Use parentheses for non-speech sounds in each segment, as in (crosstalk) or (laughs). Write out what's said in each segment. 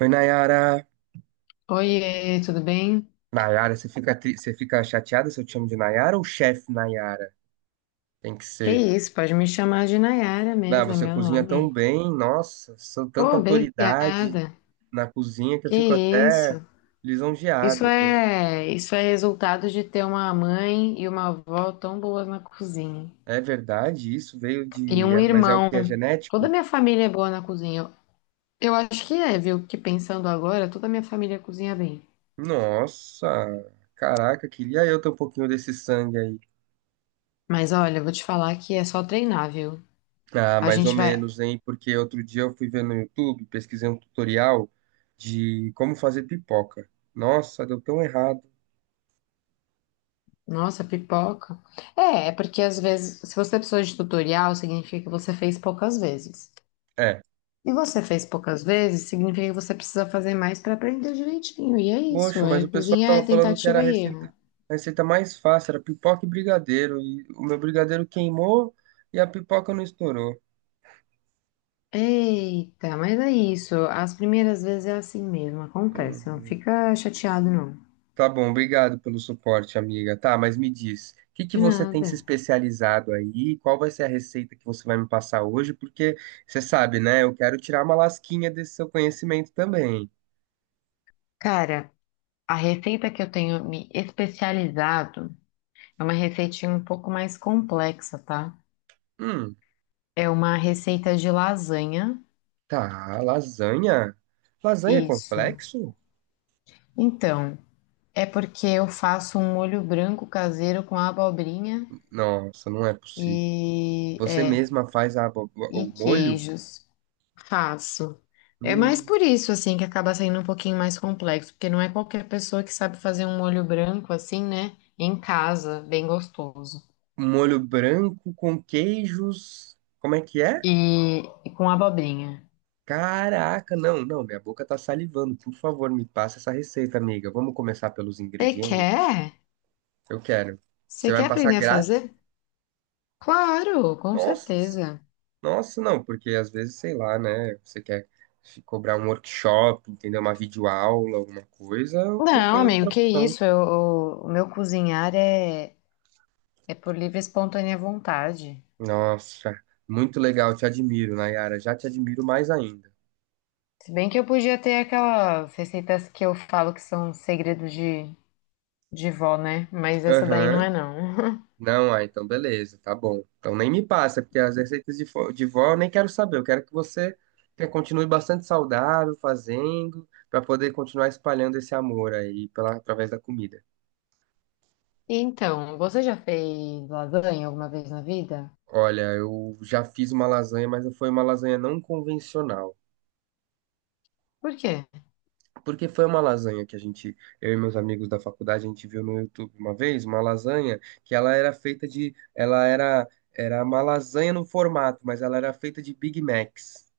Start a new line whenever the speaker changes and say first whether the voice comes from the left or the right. right: Oi, Nayara.
left: Oiê, tudo bem?
right: Nayara, você fica chateada se eu te chamo de Nayara ou chefe Nayara? Tem que
left: Que
right: ser.
left: isso, pode me chamar de Nayara
right: Ah,
left: mesmo, é
right: você
left: meu
right: cozinha tão
left: nome.
right: bem, nossa, sou tanta
left: Pô,
right: autoridade
left: obrigada.
right: na cozinha que eu
left: Que
right: fico até
left: isso. Isso
right: lisonjeado.
left: é, isso é resultado de ter uma mãe e uma avó tão boas na cozinha.
right: É verdade, isso veio
left: E
right: de.
left: um
right: Mas é o
left: irmão.
right: que é
left: Toda a
right: genético?
left: minha família é boa na cozinha. Eu acho que é, viu? Que pensando agora, toda a minha família cozinha bem.
right: Nossa, caraca, queria eu ter um pouquinho desse sangue aí.
left: Mas olha, eu vou te falar que é só treinar, viu?
right: Ah,
left: A
right: mais ou
left: gente vai.
right: menos, hein? Porque outro dia eu fui ver no YouTube, pesquisei um tutorial de como fazer pipoca. Nossa, deu tão errado.
left: Nossa, pipoca. É porque às vezes, se você precisou de tutorial, significa que você fez poucas vezes.
right: É.
left: E você fez poucas vezes, significa que você precisa fazer mais para aprender direitinho. E é isso,
right: Poxa, mas
left: é,
right: o pessoal
left: cozinha
right: tava
left: é
right: falando que era a
left: tentativa e erro.
right: receita, a receita mais fácil, era pipoca e brigadeiro. E o meu brigadeiro queimou e a pipoca não estourou.
left: Eita, mas é isso. As primeiras vezes é assim mesmo, acontece. Não
right: Uhum.
left: fica chateado, não.
right: Tá bom, obrigado pelo suporte, amiga. Tá, mas me diz, o que que
left: De
right: você tem
left: nada.
right: se especializado aí? Qual vai ser a receita que você vai me passar hoje? Porque você sabe, né? Eu quero tirar uma lasquinha desse seu conhecimento também.
left: Cara, a receita que eu tenho me especializado é uma receitinha um pouco mais complexa, tá?
right: Hum,
left: É uma receita de lasanha.
right: tá, lasanha? Lasanha é
left: Isso.
right: complexo?
left: Então, é porque eu faço um molho branco caseiro com abobrinha
right: Nossa, não é possível.
left: e
right: Você
left: é,
right: mesma faz a o
left: e
right: molho?
left: queijos. Faço. É mais
right: Hum,
left: por isso assim que acaba saindo um pouquinho mais complexo, porque não é qualquer pessoa que sabe fazer um molho branco assim, né? Em casa, bem gostoso.
right: um molho branco com queijos. Como é que é?
left: E com abobrinha.
right: Caraca, não, não, minha boca tá salivando. Por favor, me passa essa receita, amiga. Vamos começar pelos
left: Você
right: ingredientes?
left: quer?
right: Eu quero. Você
left: Você
right: vai
left: quer
right: me passar
left: aprender a
right: grátis?
left: fazer? Claro, com
right: Nossa,
left: certeza.
right: nossa, não, porque às vezes, sei lá, né? Você quer se cobrar um workshop, entendeu? Uma videoaula, alguma coisa, não
left: Não,
right: tem
left: amigo,
right: outra
left: que
right: opção.
left: isso? Eu- o meu cozinhar é por livre e espontânea vontade.
right: Nossa, muito legal, te admiro, Nayara. Já te admiro mais ainda.
left: Se bem que eu podia ter aquelas receitas que eu falo que são segredos de vó, né? Mas essa daí não
right: Aham.
left: é, não. (laughs)
right: Não, ah, então beleza, tá bom. Então nem me passa, porque as receitas de vó eu nem quero saber. Eu quero que você continue bastante saudável, fazendo, para poder continuar espalhando esse amor aí através da comida.
left: Então, você já fez lasanha alguma vez na vida?
right: Olha, eu já fiz uma lasanha, mas foi uma lasanha não convencional.
left: Por quê?
right: Porque foi uma lasanha que a gente, eu e meus amigos da faculdade, a gente viu no YouTube uma vez, uma lasanha que ela era feita era uma lasanha no formato, mas ela era feita de Big Macs.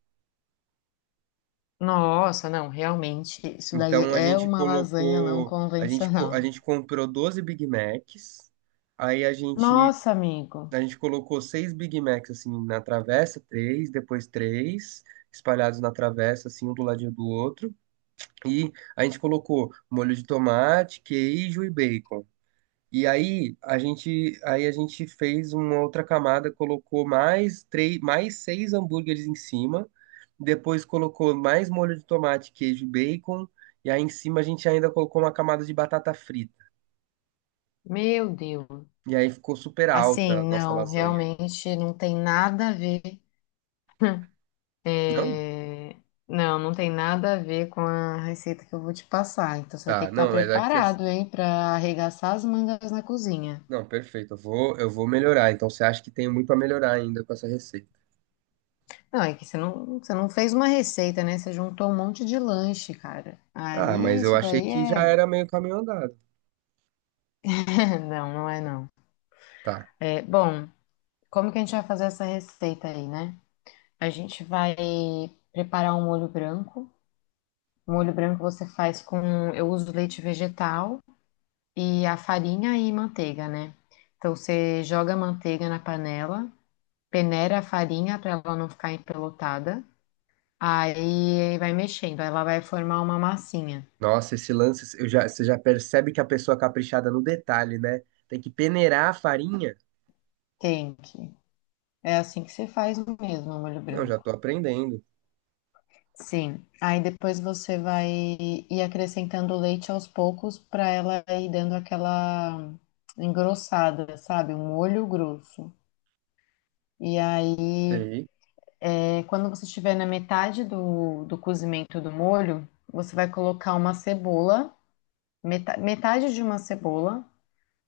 left: Nossa, não, realmente, isso daí
right: Então
left: é uma lasanha não
right: a
left: convencional.
right: gente comprou 12 Big Macs, aí a gente,
left: Nossa, amigo,
right: a gente colocou seis Big Macs assim na travessa, três, depois três, espalhados na travessa, assim, um do ladinho do outro. E a gente colocou molho de tomate, queijo e bacon. E aí a gente fez uma outra camada, colocou mais três, mais seis hambúrgueres em cima, depois colocou mais molho de tomate, queijo, e bacon, e aí em cima a gente ainda colocou uma camada de batata frita.
left: meu Deus.
right: E aí ficou super
left: Assim,
right: alta a nossa
left: não,
right: lasanha.
left: realmente não tem nada a ver. (laughs)
right: Não?
left: É, não, não tem nada a ver com a receita que eu vou te passar. Então você vai ter
right: Tá,
left: que estar
right: não, mas é que
left: preparado, hein, para arregaçar as mangas na cozinha.
right: não, perfeito. Eu vou melhorar. Então você acha que tem muito a melhorar ainda com essa receita?
left: Não, é que você não fez uma receita, né? Você juntou um monte de lanche, cara.
right: Ah,
left: Aí
right: mas eu
left: isso
right: achei
left: daí
right: que já
left: é.
right: era meio caminho andado.
left: (laughs) Não, não é não.
right: Tá.
left: É, bom, como que a gente vai fazer essa receita aí, né? A gente vai preparar um molho branco. O molho branco você faz com. Eu uso leite vegetal e a farinha e manteiga, né? Então você joga a manteiga na panela, peneira a farinha para ela não ficar empelotada, aí vai mexendo, ela vai formar uma massinha.
right: Nossa, esse lance, você já percebe que a pessoa é caprichada no detalhe, né? Tem que peneirar a farinha.
left: Tem que. É assim que você faz mesmo o molho
right: Não, já tô
left: branco.
right: aprendendo.
left: Sim, aí depois você vai ir acrescentando o leite aos poucos para ela ir dando aquela engrossada, sabe? Um molho grosso. E aí
right: Sei.
left: é, quando você estiver na metade do cozimento do molho, você vai colocar uma cebola, meta- metade de uma cebola,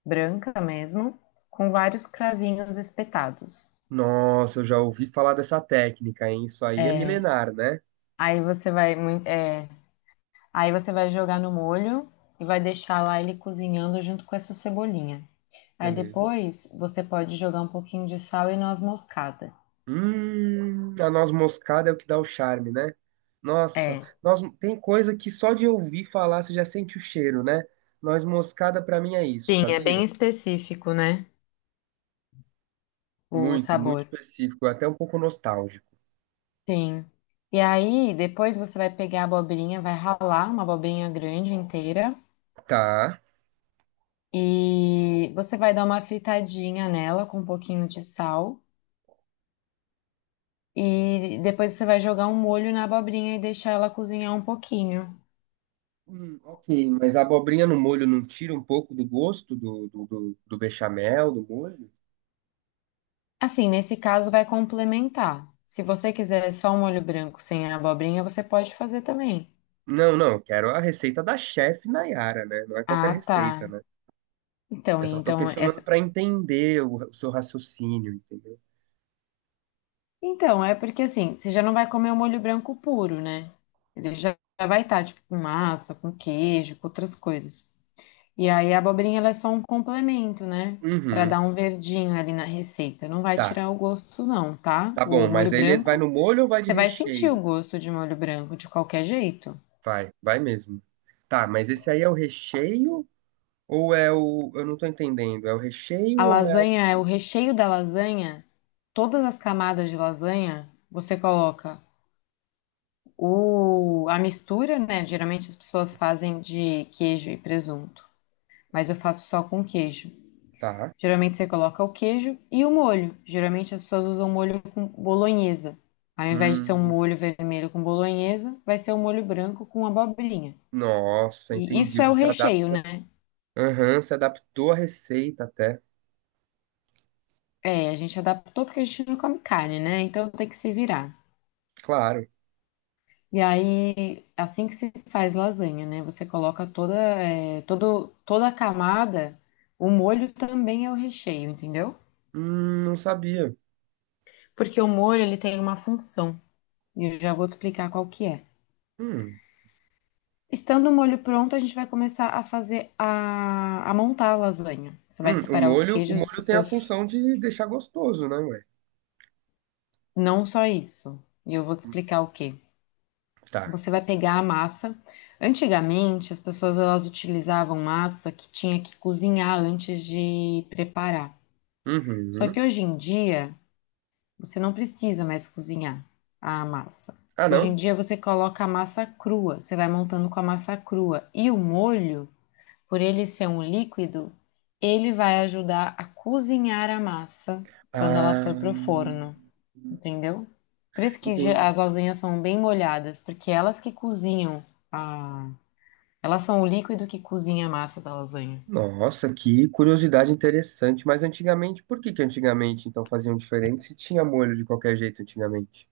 left: branca mesmo, com vários cravinhos espetados.
right: Nossa, eu já ouvi falar dessa técnica, hein? Isso aí é milenar, né?
left: Aí você vai, mui- é, aí você vai jogar no molho e vai deixar lá ele cozinhando junto com essa cebolinha. Aí
right: Beleza.
left: depois você pode jogar um pouquinho de sal e noz moscada.
right: A noz moscada é o que dá o charme, né? Nossa,
left: É,
right: tem coisa que só de ouvir falar você já sente o cheiro, né? Noz moscada pra mim é isso,
left: sim, é
right: sabia?
left: bem específico, né? O
right: Muito, muito
left: sabor.
right: específico, até um pouco nostálgico.
left: Sim. E aí, depois você vai pegar a abobrinha, vai ralar uma abobrinha grande inteira
right: Tá.
left: e você vai dar uma fritadinha nela com um pouquinho de sal. E depois você vai jogar um molho na abobrinha e deixar ela cozinhar um pouquinho.
right: Ok, mas a abobrinha no molho não tira um pouco do gosto do bechamel, do molho?
left: Assim, nesse caso, vai complementar. Se você quiser só um molho branco sem a abobrinha, você pode fazer também.
right: Não, não, eu quero a receita da chefe Nayara, né? Não é qualquer
left: Ah,
right: receita,
left: tá.
right: né?
left: Então,
right: Eu só tô
left: então
right: questionando pra entender o seu raciocínio, entendeu?
left: Então, é porque assim, você já não vai comer o molho branco puro, né? Ele já já vai estar, tipo, com massa, com queijo, com outras coisas. E aí a abobrinha, ela é só um complemento, né? Pra
right: Uhum,
left: dar um verdinho ali na receita. Não vai
right: tá,
left: tirar o gosto, não, tá?
right: tá
left: O
right: bom,
left: molho
right: mas aí ele vai no
left: branco,
right: molho ou vai de
left: você vai sentir o
right: recheio?
left: gosto de molho branco de qualquer jeito.
right: Vai, vai mesmo. Tá, mas esse aí é o recheio ou é o... Eu não tô entendendo, é o recheio
left: A
right: ou é o...
left: lasanha, é o recheio da lasanha, todas as camadas de lasanha, você coloca a mistura, né? Geralmente as pessoas fazem de queijo e presunto, mas eu faço só com queijo.
right: Tá,
left: Geralmente você coloca o queijo e o molho. Geralmente as pessoas usam molho com bolonhesa. Ao invés de ser um
right: hum,
left: molho vermelho com bolonhesa, vai ser um molho branco com abobrinha.
right: nossa,
left: E
right: entendi,
left: isso é o
right: você
left: recheio,
right: adapta.
left: né?
right: Aham, se adaptou à receita até.
left: É, a gente adaptou porque a gente não come carne, né? Então tem que se virar.
right: Claro.
left: E aí, assim que se faz lasanha, né? Você coloca toda, é, toda a camada, o molho também é o recheio, entendeu?
right: Não sabia.
left: Porque o molho ele tem uma função. E eu já vou te explicar qual que é.
right: Hum.
left: Estando o molho pronto, a gente vai começar a fazer a montar a lasanha. Você vai
right: Hum, o
left: separar os
right: molho, o
left: queijos,
right: molho
left: os
right: tem a
left: seus.
right: função de deixar gostoso, né, ué?
left: Não só isso. E eu vou te explicar o quê.
right: Tá.
left: Você vai pegar a massa. Antigamente, as pessoas elas utilizavam massa que tinha que cozinhar antes de preparar. Só que
right: Uhum.
left: hoje em dia, você não precisa mais cozinhar a massa.
right: Ah,
left: Hoje
right: não?
left: em dia, você coloca a massa crua. Você vai montando com a massa crua. E o molho. Por ele ser um líquido, ele vai ajudar a cozinhar a massa quando ela for pro
right: Ah,
left: forno, entendeu? Por isso que ge-
right: entendi.
left: as lasanhas são bem molhadas, porque elas que cozinham a... Elas são o líquido que cozinha a massa da lasanha.
right: Nossa, que curiosidade interessante. Mas antigamente, por que que antigamente então faziam diferente se tinha molho de qualquer jeito antigamente?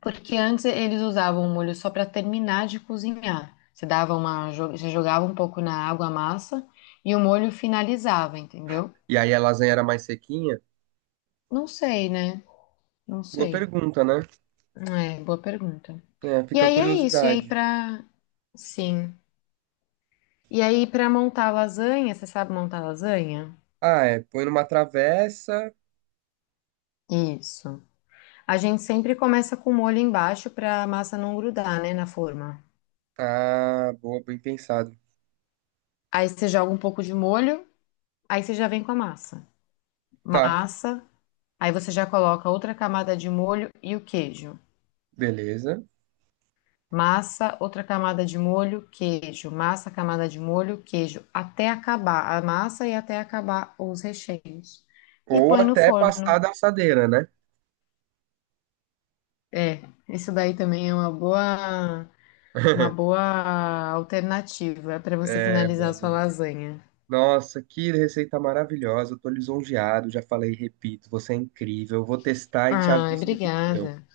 left: Porque antes eles usavam o molho só para terminar de cozinhar. Você dava uma, jo- você jogava um pouco na água a massa e o molho finalizava, entendeu?
right: E aí a lasanha era mais sequinha?
left: Não sei, né? Não
right: Boa
left: sei.
right: pergunta, né?
left: É, boa pergunta.
right: É,
left: E
right: fica a
left: aí é isso. E aí
right: curiosidade.
left: pra. Sim. E aí pra montar lasanha, você sabe montar lasanha?
right: Ah, é, põe numa travessa.
left: Isso. A gente sempre começa com molho embaixo pra massa não grudar, né, na forma.
right: Ah, boa, bem pensado.
left: Aí você joga um pouco de molho, aí você já vem com a massa.
right: Tá,
left: Massa, aí você já coloca outra camada de molho e o queijo.
right: beleza.
left: Massa, outra camada de molho, queijo. Massa, camada de molho, queijo. Até acabar a massa e até acabar os recheios. E
right: Ou
left: põe no
right: até passar
left: forno.
right: da assadeira, né?
left: É, isso daí também é uma
right: (laughs)
left: boa alternativa para você
right: É, minha
left: finalizar a sua
right: amiga.
left: lasanha.
right: Nossa, que receita maravilhosa. Eu tô lisonjeado, já falei, e repito, você é incrível. Eu vou testar e te
left: Ai,
right: aviso no que deu.
left: obrigada.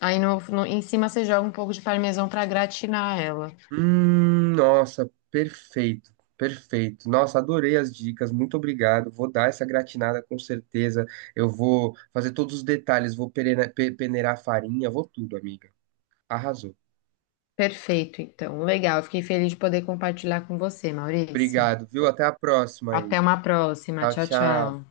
left: Aí no, no- em cima você joga um pouco de parmesão para gratinar ela.
right: Nossa, perfeito, perfeito. Nossa, adorei as dicas, muito obrigado. Vou dar essa gratinada com certeza. Eu vou fazer todos os detalhes, vou peneirar a farinha, vou tudo, amiga. Arrasou.
left: Perfeito, então. Legal, fiquei feliz de poder compartilhar com você, Maurício.
right: Obrigado, viu? Até a próxima aí.
left: Até uma próxima.
right: Tchau,
left: Tchau,
right: tchau.
left: tchau.